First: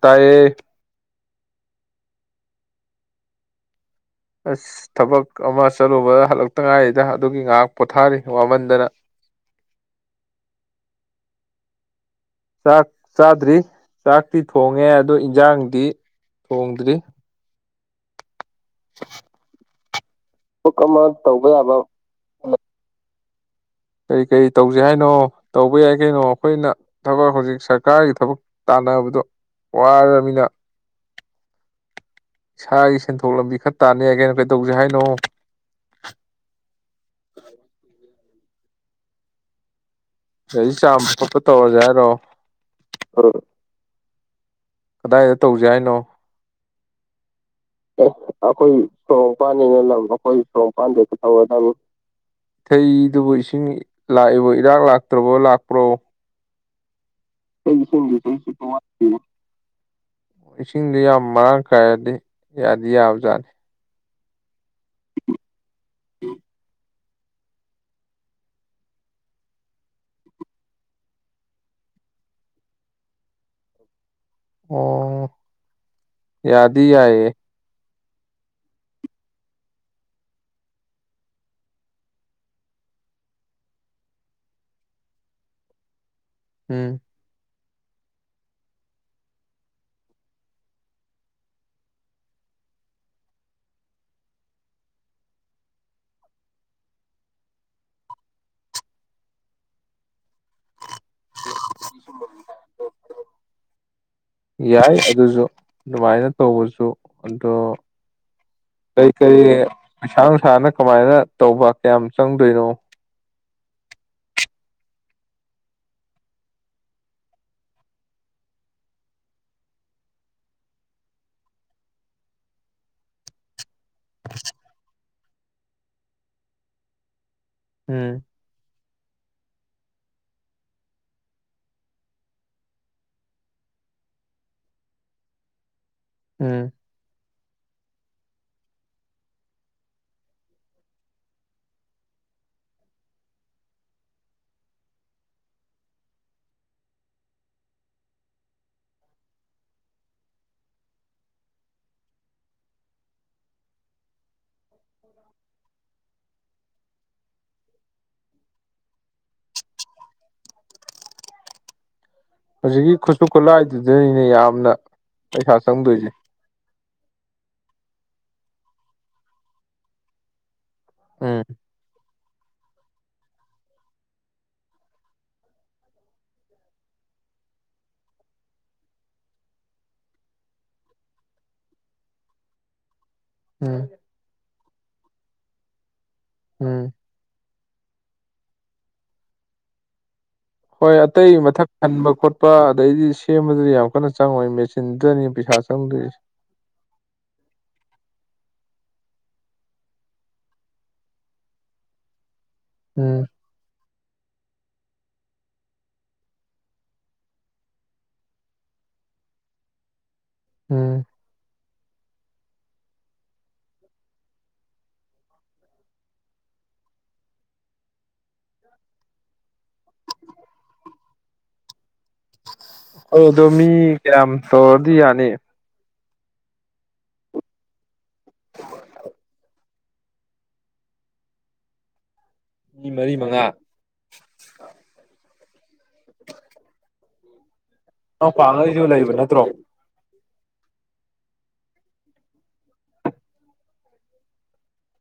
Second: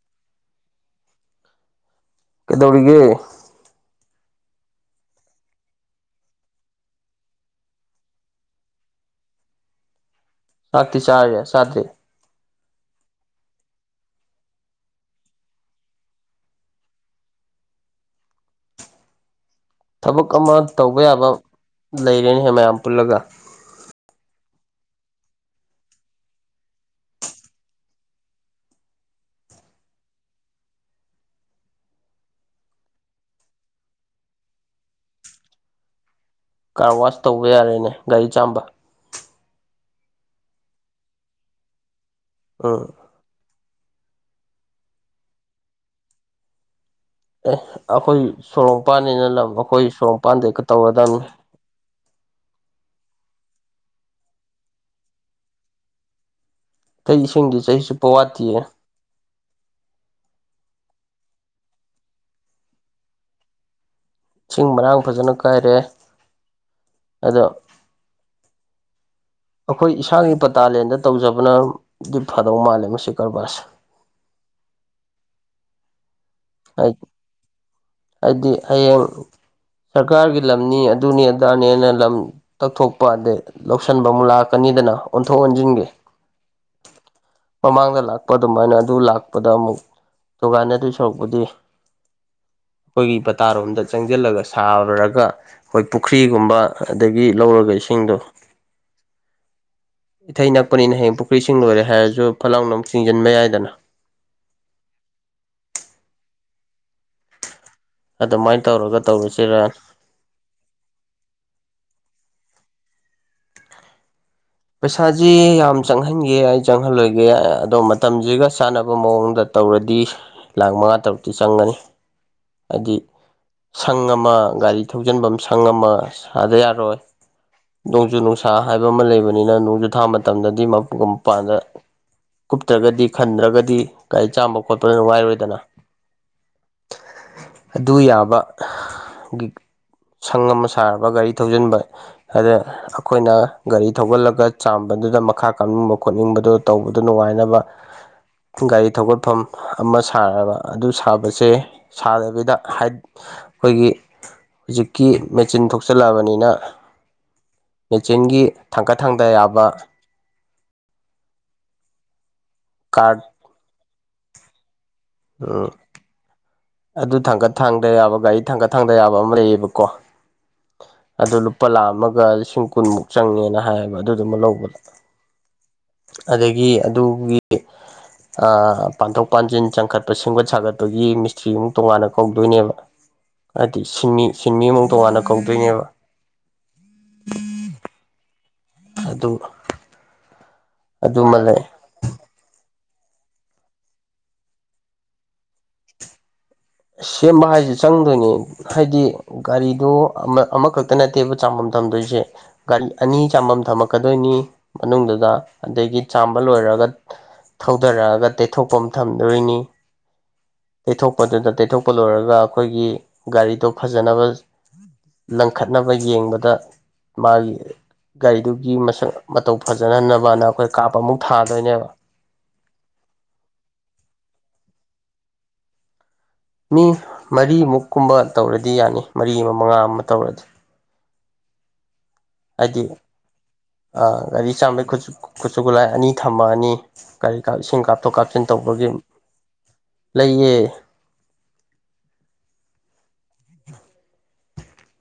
ꯇꯥꯏꯌꯦ ꯀꯩꯗꯧꯔꯤꯒꯦ ꯑꯁ ꯊꯕꯛ ꯑꯃ ꯆꯠꯂꯨꯕ ꯍꯜꯂꯛꯇ ꯉꯥꯏꯔꯤꯗ ꯑꯗꯨꯒꯤ ꯉꯥꯏꯍꯥꯛ ꯄꯣꯊꯥꯔꯤ ꯋꯥꯃꯟꯗꯅ ꯆꯥꯛꯇꯤ ꯆꯥꯔꯕꯣ ꯆꯥꯗ꯭ꯔꯤ ꯆꯥꯛ ꯆꯥꯗ꯭ꯔꯤ ꯆꯥꯛꯇꯤ ꯊꯣꯡꯉꯦ ꯑꯗꯣ ꯏꯟꯖꯥꯡꯗꯤ ꯊꯣꯡꯗ꯭ꯔꯤ ꯊꯕꯛ ꯑꯃ ꯇꯧꯕ ꯌꯥꯕ ꯂꯩꯔꯦꯅꯍꯦ ꯃꯌꯥꯝ ꯄꯨꯜꯂꯒ ꯀꯔꯤ ꯀꯔꯤ ꯇꯧꯖꯦ ꯍꯥꯏꯅꯣ ꯇꯧꯕ ꯌꯥꯏ ꯀꯩꯅꯣ ꯑꯩꯈꯣꯏꯅ ꯊꯕꯛ ꯍꯧꯖꯤꯛ ꯁꯔꯀꯥꯔꯒꯤ ꯊꯕꯛ ꯇꯥꯟꯅꯕꯗꯣ ꯋꯥꯔꯕꯅꯤꯅ [inaudible] ꯏꯁꯥꯒꯤ ꯁꯦꯟꯊꯣꯛ ꯂꯝꯕꯤ ꯈꯔ ꯇꯥꯟ ꯌꯥꯏ ꯀꯩꯅꯣ ꯀꯩꯗꯧꯁꯦ ꯍꯥꯏꯅꯣ ꯀꯥꯔ ꯋꯥꯁ ꯇꯧꯕ ꯌꯥꯔꯦꯅꯦ ꯒꯥꯔꯤ ꯆꯥꯝꯕ ꯒꯥꯔꯤ ꯆꯥꯝꯕ ꯈꯣꯠꯄ ꯇꯧꯔꯁꯦ ꯍꯥꯏꯔꯣ ꯑꯥ ꯑ ꯀꯗꯥꯏꯗ ꯇꯧꯁꯦ ꯍꯥꯏꯅꯣ [unintelligible] ꯑꯦ ꯑꯩꯈꯣꯏ ꯁꯣꯔꯣꯡꯄꯥꯟꯅꯤꯅ ꯁꯣꯔꯣꯛ ꯂꯝ ꯄꯥꯟꯅꯤꯅ [unintelligible] ꯑꯩꯈꯣꯏ ꯁꯣꯔꯣꯡꯄꯥꯟꯗ ꯍꯦꯛꯇ ꯁꯣꯔꯣꯛ [unintelligible] ꯇꯧꯔꯗꯕꯅꯤ ꯇꯧꯔꯗꯕꯅꯤ [unintelligible] ꯗꯨꯕꯨ ꯏꯁꯤꯡ ꯂꯥꯛꯏꯕꯣ ꯏꯔꯥꯛ ꯂꯥꯛꯇ꯭ꯔꯕꯣ ꯂꯥꯛꯄ꯭ꯔꯣ ꯑꯩ ꯏꯁꯤꯡꯗꯤ ꯆꯍꯤ ꯆꯨꯞꯄ ꯋꯥꯠꯇꯤꯌꯦ [unintelligible] ꯏꯁꯤꯡꯗꯨ ꯌꯥꯝ ꯃꯔꯥꯡ ꯀꯥꯏꯔꯗꯤ ꯌꯥꯗꯤ ꯌꯥꯕꯖꯥꯠꯅꯤ ꯏꯁꯤꯡ ꯃꯔꯥꯡ ꯐꯖꯅ ꯀꯥꯏꯔꯦ ꯑꯗꯣ ꯑꯩꯈꯣꯏ ꯏꯁꯥꯒꯤ ꯄꯇꯥꯂꯦꯟꯗ ꯇꯧꯖꯕꯅꯗꯤ ꯐꯗꯧ ꯃꯥꯜꯂꯦ ꯃꯁꯤ ꯀꯔꯕꯥꯔꯁꯦ ꯑꯣ ꯌꯥꯗꯤ ꯌꯥꯏꯌꯦ ꯍꯥꯏꯗꯤ ꯍꯌꯦꯡ ꯁꯔꯀꯥꯔꯒꯤ ꯂꯝꯅꯤ ꯑꯗꯨꯅꯤ ꯑꯗꯥꯅꯦꯅ ꯂꯝ ꯇꯛꯊꯣꯛꯄ ꯑꯗꯩ ꯂꯧꯁꯤꯟꯕ ꯑꯃꯨꯛ ꯂꯥꯛꯀꯅꯤꯗꯅ ꯑꯣꯟꯊꯣꯛ ꯑꯣꯟꯁꯤꯟꯒꯦ ꯎꯝ ꯃꯃꯥꯡꯗ ꯂꯥꯛꯄ ꯑꯗꯨꯃꯥꯏꯅ ꯑꯗꯨ ꯂꯥꯛꯄꯗ ꯑꯃꯨꯛ ꯅꯨꯡꯉꯥꯏ ꯅꯗꯣꯏ ꯁꯔꯨꯛꯄꯨꯗꯤ ꯑꯩꯈꯣꯏꯒꯤ ꯄꯇꯥꯔꯣꯝꯗ ꯆꯪꯁꯤꯜꯂꯒ ꯁꯥꯔꯨꯔꯒ ꯑꯩꯈꯣꯏ ꯄꯨꯈ꯭ꯔꯤꯒꯨꯝꯕ ꯑꯗꯒꯤ ꯂꯧꯔꯒ ꯏꯁꯤꯡꯗꯣ ꯏꯊꯩ ꯅꯛꯄꯅꯤꯅ ꯍꯌꯦꯡ ꯄꯨꯈ꯭ꯔꯤ ꯏꯁꯤꯡ ꯂꯣꯏꯔꯦ ꯍꯥꯏꯔꯁꯨ ꯐꯠꯂꯥꯎꯅ ꯑꯃꯨꯛ ꯆꯤꯡꯁꯤꯟꯕ ꯌꯥꯏꯗꯅ ꯌꯥꯏ ꯑꯗꯨꯁꯨ ꯑꯗꯨꯃꯥꯏꯅ ꯇꯧꯕꯁꯨ ꯑꯗꯣ ꯑꯗꯨꯃꯥꯏꯅ ꯇꯧꯔꯒ ꯀꯔꯤ ꯀꯔꯤ ꯇꯧꯔꯁꯤꯔꯥ ꯄꯩꯁꯥ ꯅꯨꯡꯁꯥꯅ ꯀꯃꯥꯏꯅ ꯇꯧꯕ ꯀꯌꯥꯝ ꯆꯪꯗꯣꯏꯅꯣ ꯄꯩꯁꯥꯁꯤ ꯌꯥꯝ ꯆꯪꯍꯟꯒꯦ ꯌꯥꯏ ꯆꯪꯍꯜꯂꯣꯏꯒꯦ ꯑꯗꯣ ꯃꯇꯝꯁꯤꯒ ꯆꯥꯟꯅꯕ ꯃꯑꯣꯡꯗ ꯇꯧꯔꯗꯤ ꯂꯥꯛ ꯃꯉꯥ ꯇꯔꯨꯛꯇꯤ ꯆꯪꯒꯅꯤ ꯍꯥꯏꯗꯤ ꯁꯪ ꯑꯃ ꯒꯥꯔꯤ ꯊꯧꯖꯤꯟꯕꯝ ꯁꯪ ꯑꯃ ꯁꯥꯗ ꯌꯥꯔꯣꯏ ꯅꯣꯡꯖꯨ ꯎꯝ ꯅꯨꯡꯁꯥ ꯁꯥ ꯍꯥꯏꯕ ꯑꯃ ꯂꯩꯕꯅꯤꯅ ꯅꯨꯡꯖꯨ ꯊꯥ ꯃꯇꯝꯗꯗꯤ [unintelligible] ꯃꯄꯥꯟꯒ ꯀꯨꯞꯇ꯭ꯔꯒꯗꯤ ꯈꯟꯗ꯭ꯔꯒꯗꯤ ꯒꯥꯔꯤ ꯆꯥꯝꯕ ꯈꯣꯠꯄ ꯅꯨꯡ ꯉꯥꯏꯔꯣꯏꯗꯅ ꯎꯝ ꯑꯗꯨ ꯌꯥꯕ ꯁꯪ ꯑꯃ ꯁꯥꯔꯕ ꯒꯥꯔꯤ ꯊꯧꯖꯤꯟꯕ ꯑꯗ ꯑꯩꯈꯣꯏꯅ ꯒꯥꯔꯤ ꯊꯧꯒꯠꯂꯒ ꯆꯥꯝꯕꯗꯨꯗ ꯃꯈꯥ ꯀꯥꯞꯅꯤꯡꯕ ꯈꯣꯠꯅꯤꯡꯕꯗꯣ ꯇꯧꯕꯗ ꯅꯨꯡꯉꯥꯏꯅꯕ ꯒꯥꯔꯤ ꯊꯧꯒꯠꯐꯝ ꯑꯃ ꯁꯥꯔꯕ ꯑꯗꯨ ꯁꯥꯕꯁꯦ ꯁꯥꯗꯕꯤꯗ ꯑꯩꯈꯣꯏꯒꯤ ꯍꯧꯖꯤꯛꯀꯤ ꯃꯦꯆꯤꯟ ꯊꯣꯛꯆꯜꯂꯛꯑꯕꯅꯤꯅ ꯃꯦꯆꯤꯟꯒꯤ ꯊꯥꯡꯀꯠ ꯊꯥꯡꯗ ꯌꯥꯕ ꯍꯧꯖꯤꯛꯀꯤ ꯀꯥꯔꯠ ꯈꯨꯠꯁꯨ ꯈꯨꯠꯂꯥꯏꯗꯨꯗꯅꯤꯅꯦ ꯌꯥꯝꯅ ꯄꯩꯁꯥ ꯎꯝ ꯆꯪꯗꯣꯏꯁꯦ ꯑꯗꯨ ꯊꯥꯡꯀꯠ ꯊꯥꯡꯗ ꯌꯥꯕ ꯒꯥꯔꯤ ꯊꯥꯡꯀꯠ ꯊꯥꯡꯗ ꯌꯥꯕ ꯑꯃ ꯂꯩꯌꯦꯕꯀꯣ ꯑꯗꯨ ꯎꯝ ꯂꯨꯄꯥ ꯂꯥꯛ ꯑꯃꯒ ꯂꯤꯁꯤꯡ ꯀꯨꯟꯃꯨꯛ ꯆꯪꯉꯦꯅ ꯍꯥꯏꯌꯦꯕ ꯑꯗꯨ ꯗꯨꯃ ꯂꯧꯕꯗ ꯑꯗꯒꯤ ꯑꯗꯨꯒꯤ ꯑꯥ ꯄꯥꯟꯊꯣꯛ ꯄꯥꯟꯁꯤꯟ ꯆꯪꯈꯠ ꯑꯄ ꯁꯦꯝꯒꯠ ꯁꯥꯒꯠꯄꯒꯤ ꯃꯤꯁꯇ꯭ꯔꯤ ꯑꯃꯨꯛ ꯇꯣꯉꯥꯟꯅ ꯀꯧꯗꯣꯏꯅꯦꯕ ꯍꯥꯏꯗꯤ ꯎꯝ ꯁꯤꯟꯃꯤ ꯁꯤꯟꯃꯤ ꯑꯃꯨꯛ ꯇꯣꯉꯥꯟꯅ ꯀꯧꯗꯣꯏꯅꯦꯕ ꯎꯝ ꯑꯗꯨ ꯍꯣꯏ ꯑꯇꯩ ꯑꯗꯨꯃ ꯂꯩ ꯃꯊꯛ ꯈꯟꯕꯥ ꯈꯣꯠꯄ ꯑꯗꯩꯗꯤ ꯁꯦꯝꯕꯗꯨꯗꯤ ꯌꯥꯝ ꯀꯟꯅ ꯆꯪꯉꯣꯏ ꯃꯦꯆꯤꯟꯗꯅꯤ ꯄꯩꯁꯥ ꯆꯪꯗꯣꯏꯁꯦ ꯁꯦꯝꯕ ꯍꯥꯏꯁꯤ ꯆꯪꯗꯣꯏꯅꯤ ꯍꯥꯏꯗꯤ ꯒꯥꯔꯤꯗꯨ ꯑꯃꯈꯛꯇ ꯅꯠꯇꯦꯕ ꯆꯥꯝꯕꯝ ꯊꯝꯗꯣꯏꯁꯦ ꯒꯥꯔꯤ ꯑꯅꯤ ꯎꯝ ꯆꯥꯝꯕꯝ ꯊꯝꯃ ꯂꯥꯛꯀꯗꯣꯏꯅꯤ ꯃꯅꯨꯡꯗꯨꯗ ꯑꯗꯒꯤ ꯆꯥꯝꯕ ꯂꯣꯏꯔꯒ ꯊꯧꯗꯔꯛꯑꯒ ꯇꯩꯊꯣꯛꯐꯝ ꯊꯝꯗꯣꯏꯅꯤ ꯎꯝ ꯇꯩꯊꯣꯛꯄꯗꯨꯗ ꯇꯩꯊꯣꯛꯄ ꯂꯣꯏꯔꯒ ꯑꯩꯈꯣꯏꯒꯤ ꯒꯥꯔꯤꯗꯣ ꯐꯖꯅꯕ ꯂꯪꯈꯠꯅꯕ ꯌꯦꯡꯕꯗ ꯃꯥꯒꯤ ꯒꯥꯔꯤꯗꯨꯒꯤ ꯃꯁꯛ ꯃꯇꯧ ꯐꯖꯅꯍꯟꯅꯕꯅ ꯑꯩꯈꯣꯏ ꯀꯥꯞꯄ ꯑꯃꯨꯛ ꯊꯥꯗꯣꯏꯅꯦꯕ ꯑ ꯑꯗꯣ ꯃꯤ ꯀꯌꯥꯝ ꯇꯧꯔꯗꯤ ꯌꯥꯅꯤ ꯃꯤ ꯃꯔꯤꯃꯨꯛ ꯀꯨꯝꯕ ꯇꯧꯔꯗꯤ ꯌꯥꯅꯤ ꯃꯔꯤ ꯑꯃ ꯃꯉꯥ ꯑꯃ ꯇꯧꯔꯗꯤ ꯍꯥꯏꯗꯤ ꯃꯤ ꯃꯔꯤ ꯃꯉꯥ ꯒꯥꯔꯤ ꯆꯥꯝꯃꯩ ꯈꯨꯠꯁꯨ ꯈꯨꯠꯂꯥꯏ ꯑꯅꯤ ꯊꯝꯃꯛꯑꯅꯤ ꯀꯔꯤ ꯀꯥ ꯏꯁꯤꯡ ꯀꯥꯞꯊꯣꯛ ꯀꯥꯞꯁꯤꯟ ꯅꯅꯥꯎꯄꯥꯉꯩꯁꯨ ꯇꯧꯕꯒꯤ ꯂꯩꯕ ꯅꯠꯇ꯭ꯔꯣ ꯂꯩꯌꯦ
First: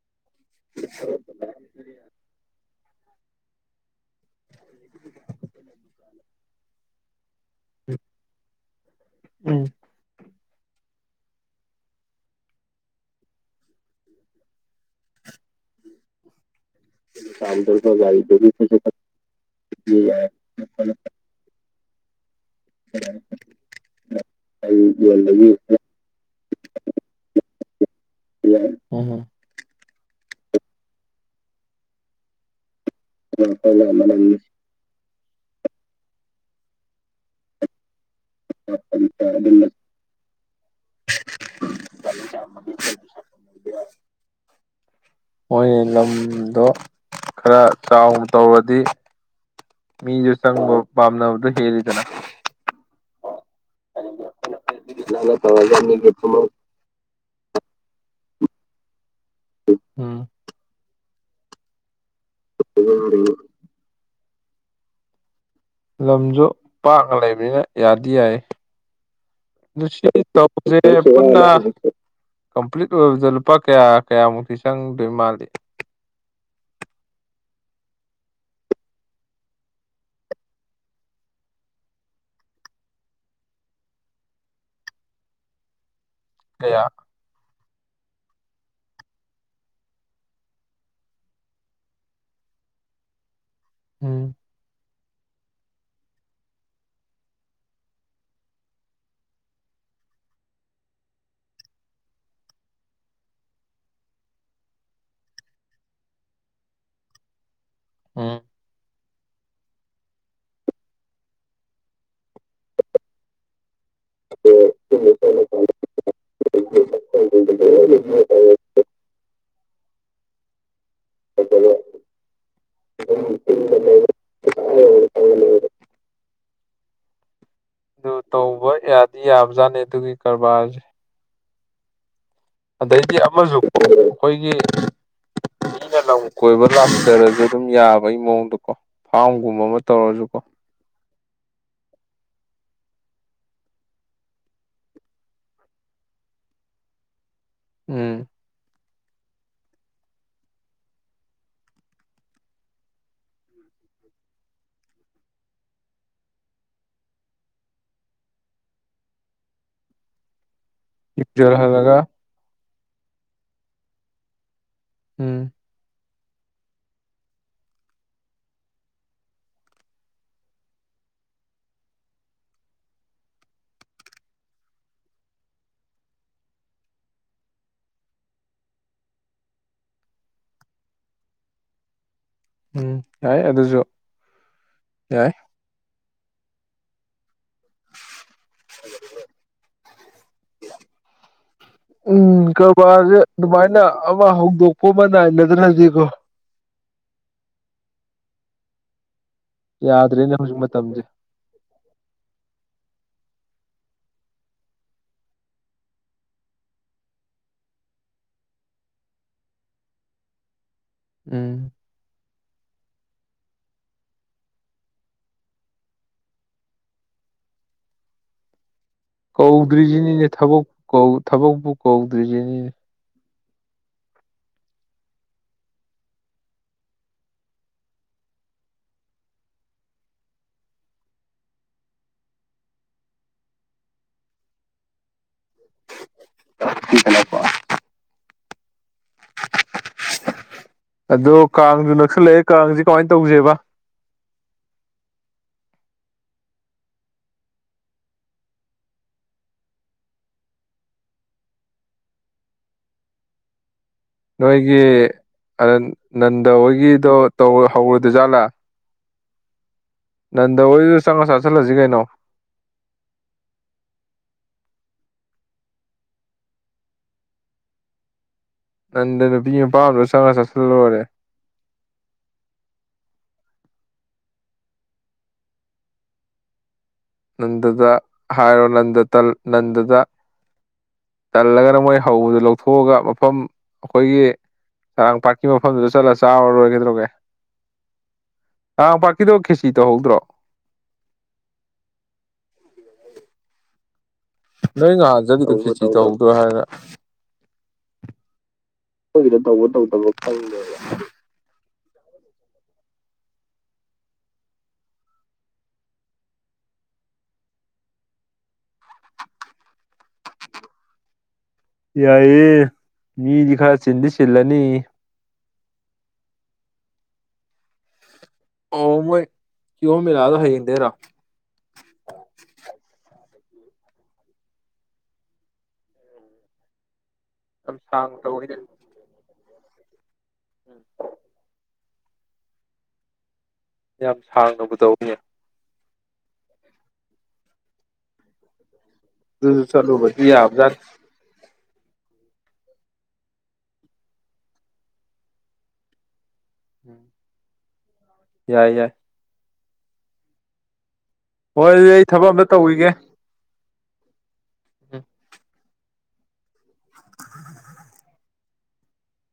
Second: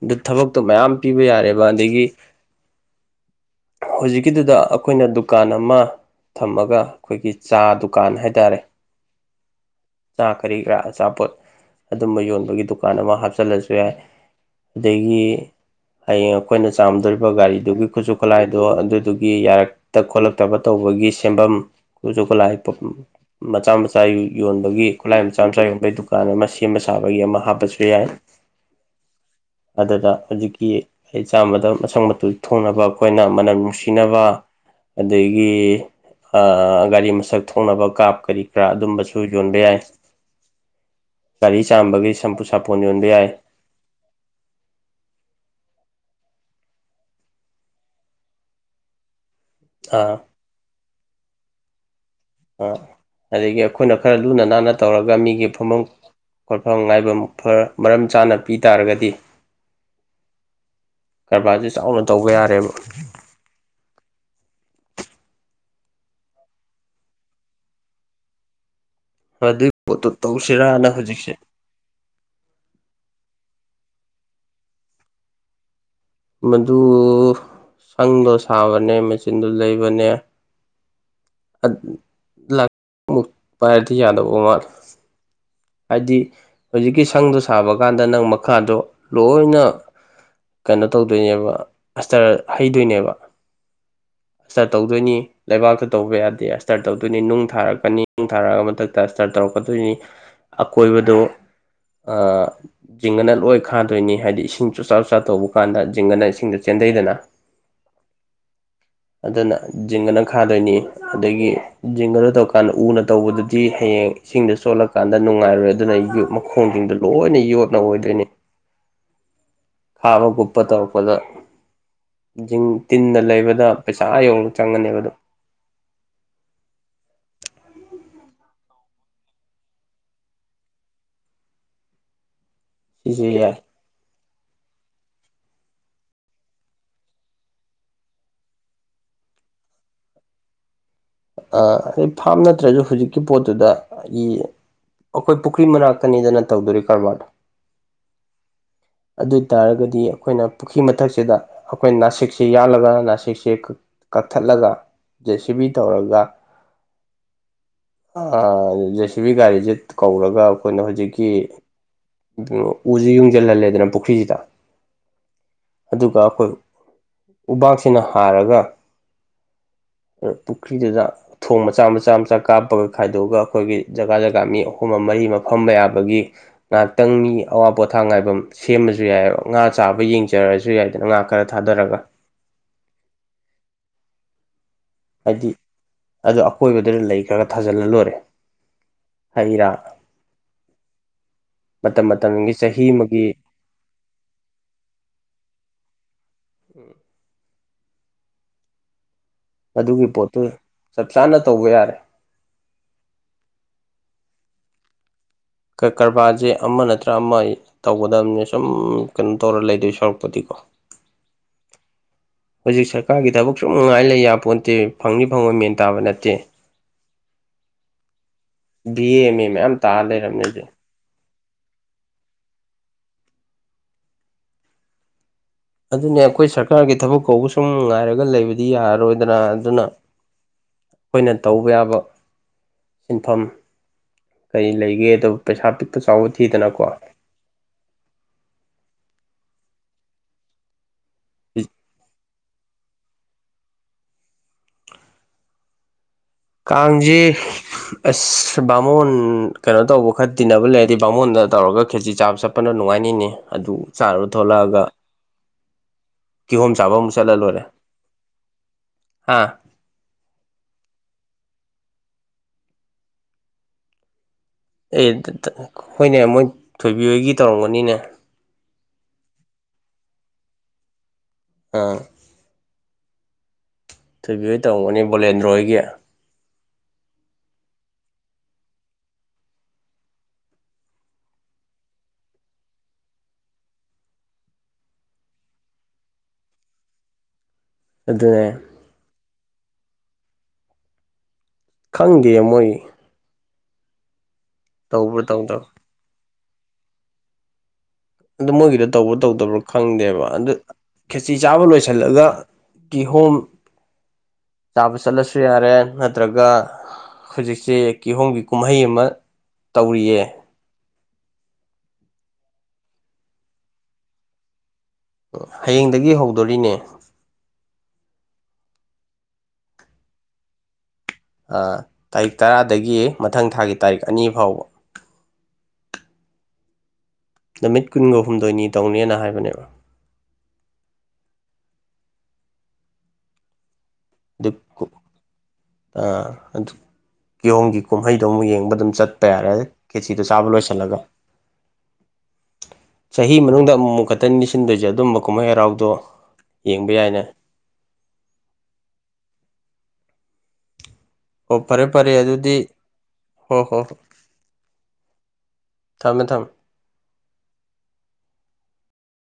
ꯑꯗꯨ ꯊꯕꯛꯇꯣ ꯃꯌꯥꯝ ꯄꯤꯕ ꯌꯥꯔꯦꯕ ꯑꯗꯒꯤ ꯍꯧꯖꯤꯛꯀꯤꯗꯨꯗ ꯑꯩꯈꯣꯏꯅ ꯗꯨꯀꯥꯟ ꯑꯃ ꯊꯝꯃꯒ ꯑꯩꯈꯣꯏꯒꯤ ꯆꯥ ꯗꯨꯀꯥꯟ ꯍꯥꯏꯇꯥꯔꯦ ꯎꯝ ꯆꯥ ꯀꯔꯤ ꯀꯔꯥ ꯑꯆꯥꯄꯣꯠ ꯑꯗꯨꯝꯕ ꯌꯣꯟꯕꯒꯤ ꯗꯨꯀꯥꯟ ꯑꯃ ꯍꯥꯞꯆꯜꯂꯁꯨ ꯌꯥꯏ ꯑꯗꯒꯤ ꯍꯌꯦꯡ ꯑꯩꯈꯣꯏꯅ ꯆꯥꯝꯗꯣꯔꯤꯕ ꯒꯥꯔꯤꯗꯨꯒꯤ ꯈꯨꯠꯁꯨ ꯈꯨꯠꯂꯥꯏꯗꯣ ꯑꯗꯨꯗꯨꯒꯤ ꯌꯥꯔꯛꯇ ꯈꯣꯠꯂꯛꯇꯕ ꯇꯧꯕꯒꯤ ꯁꯦꯝꯐꯝ ꯈꯨꯁꯨ ꯈꯨꯠꯂꯥꯏ ꯃꯆꯥ ꯃꯆꯥ ꯌꯣꯟꯕꯒꯤ ꯈꯨꯠꯂꯥꯏ ꯃꯆꯥ ꯃꯆꯥ ꯌꯣꯟꯕꯩ ꯗꯨꯀꯥꯟ ꯑꯃ ꯁꯦꯝꯕ ꯁꯥꯕꯒꯤ ꯑꯃ ꯍꯥꯞꯄꯁꯨ ꯌꯥꯏ [unintelligible] ꯑꯗꯨꯗ ꯍꯧꯖꯤꯛꯀꯤ ꯑꯩ ꯆꯥꯝꯕꯗ ꯃꯁꯛ ꯃꯇꯨ ꯊꯣꯡꯅꯕ ꯑꯩꯈꯣꯏꯅ ꯃꯅꯝ ꯅꯨꯡꯁꯤꯅꯕ ꯑꯗꯒꯤ ꯒꯥꯔꯤ ꯃꯁꯛ ꯊꯣꯡꯅꯕ ꯀꯥꯞ ꯀꯔꯤ ꯀꯔꯥ ꯑꯗꯨꯝꯕꯁꯨ ꯌꯣꯟꯕ ꯌꯥꯏ ꯒꯥꯔꯤ ꯆꯥꯔꯝꯕꯒꯤ ꯁꯝꯄꯨ ꯁꯥꯄꯣꯟ ꯌꯣꯟꯕ ꯌꯥꯏ [inaudible] ꯃꯣꯏ ꯂꯝꯗꯣ ꯈꯔ ꯆꯥꯎꯅ ꯇꯧꯔꯗꯤ ꯑꯥ ꯃꯤꯁꯨ ꯆꯪꯕ ꯄꯥꯝꯅꯕꯗꯨ ꯍꯦꯜꯂꯤꯗꯅ ꯑꯗꯒꯤ ꯑꯩꯈꯣꯏꯅ ꯈꯔ ꯂꯨꯅ ꯅꯥꯟꯅ ꯇꯧꯔꯒ ꯃꯤꯒꯤ ꯐꯃꯐꯝ ꯈꯣꯠ ꯐꯪ ꯉꯥꯏꯕ ꯃꯔꯝ ꯆꯥꯅ ꯄꯤ ꯇꯥꯔꯒꯗꯤ ꯑꯝ ꯀꯔꯕꯥꯔꯁꯦ ꯆꯥꯎꯅ ꯇꯧꯕ ꯌꯥꯔꯦꯕ [inaudible] ꯂꯝꯁꯨ ꯄꯥꯛꯅ ꯂꯩꯕꯅꯤꯅ ꯌꯥꯗꯤ ꯌꯥꯏꯌꯦ ꯑꯗꯨꯏ ꯑꯗꯨ ꯄꯣꯠꯇꯨ ꯇꯧꯁꯦ ꯇꯧꯁꯤꯔꯅ ꯍꯧꯖꯤꯛꯁꯦ ꯄꯨꯟꯅ ꯀꯝꯄ꯭ꯂꯤꯠ ꯑꯣꯏꯕꯗ ꯂꯨꯄꯥ ꯀꯌꯥ ꯀꯌꯥꯃꯨꯛꯇꯤ ꯆꯪꯗꯣꯏ ꯃꯥꯜꯂꯤ ꯃꯗꯨ ꯁꯪꯗꯣ ꯁꯥꯕꯅꯦ ꯃꯦꯆꯤꯟꯗꯣ ꯂꯩꯕꯅꯦ ꯑꯗ [unintelligible] ꯄꯥꯏꯔꯗꯤ ꯌꯥꯗꯧꯕ ꯃꯥꯥꯜꯂꯦ ꯍꯥꯏꯗꯤ ꯀꯌꯥ ꯍꯧꯖꯤꯛꯀꯤ ꯁꯪꯗꯣ ꯁꯥꯕ ꯀꯥꯟꯗ ꯅꯪ ꯃꯈꯥꯗꯣ ꯂꯣꯏꯅ ꯀꯩꯅꯣ ꯇꯧꯗꯣꯏꯅꯦꯕ ꯑꯁꯇꯔ ꯍꯩꯗꯣꯏꯅꯦꯕ ꯎꯝ ꯑꯇ ꯇꯧ ꯑꯗꯨꯅꯤ ꯂꯩꯕꯥꯛꯇ ꯇꯧꯕ ꯌꯥꯗꯦ ꯑꯁꯇꯔ ꯇꯧꯗꯣꯏꯅꯤ ꯅꯨꯡ ꯊꯥꯔꯛꯀꯅꯤ ꯅꯨꯡ ꯊꯥꯔꯛꯑꯒ ꯃꯊꯛꯇ ꯑꯁꯇꯔ ꯇꯧꯔꯛꯀꯗꯣꯏꯅꯤ ꯑꯀꯣꯏꯕꯗ ꯖꯤꯡꯒꯅ ꯂꯣꯏ ꯈꯥꯗꯣꯏꯅꯤ ꯍꯥꯏꯗꯤ ꯏꯁꯤꯡ ꯆꯣꯆꯥ ꯆꯣꯆꯥꯥ ꯇꯧꯕ ꯀꯥꯟꯗ ꯖꯤꯡꯒꯅ ꯏꯁꯤꯡꯗ ꯆꯦꯟꯊꯩꯗꯅ ꯑꯟꯑꯣꯗꯤꯕꯜ ꯑꯝ ꯑꯗꯨꯅ ꯖꯤꯡꯒꯅ ꯈꯥꯗꯣꯏꯅꯤ ꯑꯗꯨꯗꯒꯤ ꯖꯤꯡꯒꯗ ꯇꯧꯔꯀꯥꯟꯗ ꯎꯅ ꯇꯧꯕꯗꯨ ꯗꯤ ꯍꯌꯦꯡ ꯏꯁꯤꯡꯗ ꯆꯣꯠꯂꯀꯥꯟꯗ ꯅꯨꯡꯉꯥꯏꯔꯣꯏ ꯑꯗꯨꯅ ꯑꯩꯒꯤ ꯃꯈꯣꯡꯁꯤꯡꯗꯣ ꯂꯣꯏꯅ ꯌꯣꯠꯅ ꯑꯣꯏꯗꯣꯏꯅꯤ ꯈꯥꯕ ꯀꯨꯞꯄ ꯇꯧꯔꯛꯄꯗ ꯖꯤꯡ ꯇꯤꯟꯅ ꯂꯩꯕꯗ ꯄꯩꯁꯥ ꯑ ꯌꯧꯅ ꯆꯪꯉꯅꯦꯕ ꯑꯗꯣ ꯑꯗꯨ ꯇꯧꯕ ꯌꯥꯗꯤ ꯌꯥꯕꯖꯥꯠꯅꯤ ꯑꯗꯨꯒꯤ ꯀꯔꯕꯥꯔꯁꯦ ꯑꯗꯩꯗꯤ ꯁꯤꯁꯦ ꯌꯥꯏ ꯑꯃꯁꯨꯀꯣ ꯑꯩꯈꯣꯏꯒꯤ ꯃꯤꯅ ꯂꯝ ꯀꯣꯏꯕ ꯂꯥꯥꯛꯆꯔꯁꯨ ꯑꯗꯨꯝ ꯌꯥꯕꯒꯤ ꯃꯑꯣꯡꯗꯀꯣ ꯐꯥꯝꯒꯨꯝꯕ ꯑꯃ ꯇꯧꯔꯁꯨꯀꯣ ꯑ ꯑꯩ ꯐꯥꯝ ꯅꯠꯇ꯭ꯔꯁꯨ ꯍꯧꯖꯤꯛꯀꯤ ꯄꯣꯠꯇꯨꯗꯒꯤ ꯑꯩꯈꯣꯏ ꯄꯨꯈ꯭ꯔꯤ ꯃꯅꯥꯛꯀꯅꯤꯗꯅ ꯇꯧꯗꯣꯔꯤ ꯀꯔꯕꯥꯔꯗꯣ ꯎꯝ [inaudible] ꯑꯗꯨ ꯇꯥꯔꯒꯗꯤ ꯑꯩꯈꯣꯏꯅ ꯄꯨꯈ꯭ꯔꯤ ꯃꯊꯛꯁꯤꯗ ꯑꯩꯈꯣꯏꯅ ꯅꯥꯁꯤꯛꯁꯦ ꯌꯥꯜꯂꯒ ꯅꯥꯁꯤꯛꯁꯦ ꯀꯛꯊꯠꯂꯒꯥ ꯖꯦꯁꯤꯕꯤ ꯇꯧꯔꯒ ꯑ ꯖꯦ ꯁꯤꯕꯤ ꯒꯥꯔꯤꯁꯦ ꯀꯧꯔꯒ ꯑꯩꯈꯣꯏꯅ ꯍꯧꯖꯤꯛꯀꯤ ꯌꯨꯝꯖꯜꯍꯜꯂꯒ ꯎꯁꯤ ꯌꯨꯡꯁꯤꯜꯍꯜꯂꯦꯗꯅ ꯄꯨꯈ꯭ꯔꯤꯁꯤꯗ ꯎꯝ ꯑꯗꯨꯒ ꯑꯩꯈꯣꯏ ꯎꯕꯥꯛꯁꯤꯅ ꯍꯥꯔꯒ ꯄꯨꯈ꯭ꯔꯤꯗꯨꯗ ꯎ ꯊꯣꯡ ꯃꯆꯥ ꯃꯆꯥ ꯃꯆꯥ ꯀꯥꯞꯄꯒ ꯈꯥꯏꯗꯣꯛꯑꯒ ꯑꯩꯈꯣꯏꯒꯤ ꯖꯒꯥ ꯖꯒꯥ ꯃꯤ ꯑꯍꯨꯝ ꯃꯔꯤꯃ ꯐꯝꯕ ꯌꯥꯕꯒꯤ ꯉꯥꯏꯍꯥꯛꯇꯪ ꯃꯤ ꯑꯋꯥ ꯄꯣꯊꯥ ꯉꯥꯏꯕꯝ ꯁꯦꯝꯃꯁꯨ ꯌꯥꯏꯑꯕ ꯉꯥ ꯆꯥꯕ ꯌꯦꯡꯖꯔꯁꯨ ꯌꯥꯏꯗꯅ ꯉꯥ ꯈꯔ ꯊꯥꯗꯔꯒ ꯎꯝ ꯌꯥꯏ ꯑꯗꯨꯁꯨ ꯌꯥꯏ ꯍꯥꯏꯗꯤ ꯑꯗꯨ ꯑꯀꯣꯏꯕꯗꯨꯗ ꯂꯩ ꯈꯔꯒ ꯊꯥꯖꯤꯜꯂ ꯂꯣꯏꯔꯦ ꯍꯩꯔꯥ ꯎꯝ ꯀꯔꯕꯥꯁꯦ ꯑꯃꯒꯤ ꯑꯗꯨꯃꯥꯏꯅ ꯑꯃ ꯍꯧꯗꯣꯛꯄ ꯑꯃ ꯅꯥꯏꯅꯗꯅꯗꯤꯀꯣ ꯑꯗꯨꯒꯤ ꯌꯥꯗ꯭ꯔꯦꯅꯦ ꯄꯣꯠꯇꯨ ꯍꯧꯖꯤꯛ ꯃꯇꯝꯁꯦ ꯆꯞ ꯆꯥꯅ ꯇꯧꯕ ꯌꯥꯔꯦ ꯀꯔ ꯀꯔꯕꯥꯔꯁꯦ ꯑꯃ ꯅꯠꯇ꯭ꯔ ꯑꯃ ꯇꯧꯒꯗꯕꯅꯦ ꯁꯨꯝ ꯀꯩꯅꯣ ꯇꯧꯔ ꯂꯩꯗꯣꯏ ꯁꯔꯨꯛꯄꯗꯤꯀꯣ ꯎꯝ ꯍꯧꯖꯤꯛ ꯁꯔꯀꯥꯔꯒꯤ ꯊꯕꯛ ꯁꯨꯝ ꯅꯨꯡꯉꯥꯏ ꯂꯩ ꯌꯥꯕ ꯄꯣ ꯅꯠꯇꯦ ꯐꯪꯗꯤ ꯐꯪꯉꯣꯏ ꯃꯦꯟ ꯇꯥꯕ ꯅꯠꯇꯦ ꯕꯤ ꯑꯦ ꯑꯦꯝ ꯑꯦ ꯃꯌꯥꯝ ꯇꯥꯔ ꯀꯧꯗ꯭ꯔꯤꯁꯤꯅꯤꯅꯦ ꯂꯩꯔꯕꯅꯦ ꯊꯕꯛ ꯍꯧꯖꯤꯛ ꯊꯕꯛꯄꯨ ꯀꯧꯗ꯭ꯔꯤꯁꯤꯅꯤꯅꯦ ꯑꯗꯨꯅꯦ ꯑꯩꯈꯣꯏ ꯁꯔꯀꯥꯔꯒꯤ ꯊꯕꯛ ꯀꯧꯕ ꯁꯨꯝ ꯉꯥꯏꯔꯒ ꯂꯩꯕꯗꯤ ꯌꯥꯔꯔꯣꯏꯗꯅ ꯑꯗꯨꯅ ꯑꯩꯈꯣꯏꯅ ꯇꯧꯕ ꯌꯥꯕ ꯁꯤꯟꯐꯝ ꯀꯔꯤ ꯂꯩꯒꯦ ꯑꯗꯨ ꯄꯩꯁꯥ ꯄꯤꯛꯄ ꯆꯥꯎꯕ ꯊꯤꯗꯅꯀꯣ ꯑꯗꯣ ꯀꯥꯡꯁꯨ ꯅꯛꯁꯨ ꯂꯩꯛꯑꯦ ꯀꯥꯡꯁꯦ ꯀꯃꯥꯏꯅ ꯇꯧꯁꯦꯕ ꯀꯥꯡꯖꯦ ꯑꯁ ꯕꯥꯃꯣꯟ ꯀꯩꯅꯣ ꯇꯧꯕ ꯈꯔ ꯇꯤꯟꯅꯕ ꯂꯩꯔꯗꯤ ꯕꯥꯃꯣꯟꯗ ꯇꯧꯔꯒ ꯈꯦꯖꯤ ꯆꯥꯕ ꯆꯞ ꯀꯟꯅ ꯅꯨꯡꯉꯥꯏꯅꯤꯅꯦ ꯑꯗꯨ ꯆꯥꯔꯨ ꯊꯣꯛꯂꯛꯑꯒ ꯑꯗꯥ ꯅꯟꯗꯥ ꯀꯤꯍꯣꯝ ꯆꯥꯕ ꯑꯃꯨꯛ ꯍꯣꯏꯒꯤꯗꯣ ꯇꯧ ꯍꯧꯑꯣꯏꯗꯖꯥꯠꯂꯥ ꯑꯥ ꯅꯟꯗꯥ ꯍꯣꯏꯗꯨ ꯆꯪꯉꯥ ꯆꯥꯁꯤꯜꯂꯥꯖꯤ ꯀꯩꯅꯣ ꯑꯦ ꯇꯠ-ꯇꯠ ꯍꯣꯏꯅꯦ ꯃꯣꯏ ꯊꯣꯏꯕꯤꯍꯣꯏꯒꯤ ꯇꯧꯔꯝꯒꯅꯤꯅꯦ ꯈꯟꯗꯅ ꯅꯨꯄꯤ ꯅꯨꯄꯥ ꯑꯃꯗꯣ ꯆꯪꯉ ꯆꯠꯁꯤꯜꯂꯨꯔꯦ ꯑꯥ ꯊꯣꯏꯕꯤꯍꯣꯏ ꯇꯧꯔꯝꯒꯅꯤ ꯕꯣꯂꯦꯟꯗ꯭ꯔꯣꯍꯣꯏꯒꯤ ꯅꯟꯗꯨꯗ ꯍꯥꯏꯔꯣ ꯅꯟꯗ ꯇꯜ ꯅꯟꯗꯗ ꯇꯜꯂꯒꯅ ꯃꯣꯏ ꯍꯧꯕꯗ ꯂꯧꯊꯣꯛꯑꯒ ꯃꯐꯝ ꯑꯩꯈꯣꯏꯒꯤ ꯆꯔꯥꯡ ꯄꯥꯠꯀꯤ ꯃꯐꯝꯗꯨꯗ ꯆꯠꯂꯥ ꯆꯥꯔꯨꯂꯥꯂꯣꯏꯔꯦ ꯀꯩꯗ꯭ꯔꯧꯔꯒꯦ ꯑꯗꯨꯅꯦ ꯆꯥꯔꯥꯡꯄꯥꯠꯀꯤꯗꯣ ꯈꯦꯆꯤ ꯇꯧꯍꯧꯗ꯭ꯔꯣ ꯈꯪꯗꯦ ꯃꯣꯏ ꯅꯣꯏ ꯇꯧꯕ꯭ꯔꯥ ꯉꯍꯥꯟ ꯆꯠꯂꯤꯗꯣ ꯇꯧꯗꯕ꯭ꯔꯥ ꯈꯦꯆꯤ ꯇꯧꯗ꯭ꯔꯣ ꯍꯥꯏꯔꯒ ꯑꯗꯨ ꯃꯣꯏꯒꯤꯗꯨ ꯇꯧꯕ꯭ꯔꯥ ꯑꯩꯈꯣꯏꯒꯤꯗ ꯇꯧꯗꯕ꯭ꯔꯥ ꯇꯧꯕ ꯇꯧꯗꯕ ꯈꯪꯗꯦꯕ ꯑꯗꯨ ꯈꯦ ꯆꯥꯕ ꯂꯣꯏꯁꯤꯜꯂꯒ ꯀꯤꯍꯣꯝ ꯆꯥꯕ ꯆꯠꯂꯁꯤ ꯌꯥꯔꯦ ꯅꯠꯇ꯭ꯔꯥꯒ ꯍꯧꯖꯤꯛꯁꯤ ꯀꯤꯍꯣꯝꯒꯤ ꯀꯨꯝꯍꯩ ꯑꯃ ꯇꯧꯔꯤꯌꯦ ꯌꯥꯏꯌꯦ ꯃꯤꯗꯤ ꯈꯔ ꯆꯤꯟꯗꯤ ꯆꯤꯜꯂꯅꯤ ꯍꯥꯌꯦꯡꯗꯒꯤ ꯍꯧꯗꯣꯔꯤꯅꯦ ꯑꯣ ꯃꯣꯏ ꯀꯤꯍꯣꯝ ꯃꯦꯂꯥꯗꯣ ꯍꯥꯌꯦꯡꯗꯩꯔꯣ ꯑꯥ ꯇꯥꯔꯤꯛ ꯇꯔꯥꯗꯒꯤ ꯃꯊꯪ ꯊꯥꯒꯤ ꯇꯥꯔꯤꯛ ꯑꯅꯤ ꯐꯥꯎꯕ ꯌꯥꯝ ꯅꯨꯃꯤꯠ ꯁꯥꯡꯅ ꯀꯨꯟꯒꯥ ꯇꯧꯋꯤꯅꯦ ꯍꯨꯝꯗꯣꯏꯅꯤ ꯇꯧꯅꯦꯅ ꯍꯥꯏꯕꯅꯦꯕ [inaudible] ꯌꯥꯝ ꯁꯥꯡꯅꯕꯨ ꯇꯧꯅꯦ ꯑꯥ ꯑꯗꯨ ꯀꯤꯍꯣꯝꯒꯤ ꯀꯨꯝꯍꯩꯗꯣ ꯑꯃꯨꯛ ꯌꯦꯡꯕ ꯑꯗꯨꯝ ꯆꯠ ꯌꯥꯔꯦ ꯑꯗꯨꯁꯨ ꯈꯦꯆꯤꯗꯣ ꯆꯠꯂꯨꯕꯗꯤ ꯆꯥꯕ ꯌꯥꯕꯖꯥꯠꯅꯤ ꯂꯣꯏꯁꯤꯜꯂꯒ ꯆꯍꯤ ꯃꯅꯨꯡꯗ ꯑꯃꯨꯛ-ꯑꯃꯨꯛ ꯈꯛꯇꯅꯤ ꯁꯤꯟꯗꯣꯏꯖꯦ ꯑꯗꯨꯝꯕ ꯀꯨꯝꯍꯩ ꯍꯔꯥꯎꯗꯣ ꯌꯦꯡꯕ ꯌꯥꯏꯅꯦ ꯌꯥꯏ-ꯌꯥꯏ ꯑꯣ ꯍꯣꯏ ꯑꯗꯨꯗꯤ ꯑꯩ ꯐꯥꯔꯦ-ꯐꯥꯔꯦ ꯊꯕꯛ ꯑꯝꯇ ꯑꯗꯨꯗꯤ ꯇꯧꯈꯤꯒꯦ ꯍꯣ-ꯍꯣ [inaudible] ꯊꯝꯃꯦ-ꯊꯝꯃꯦ [inaudible]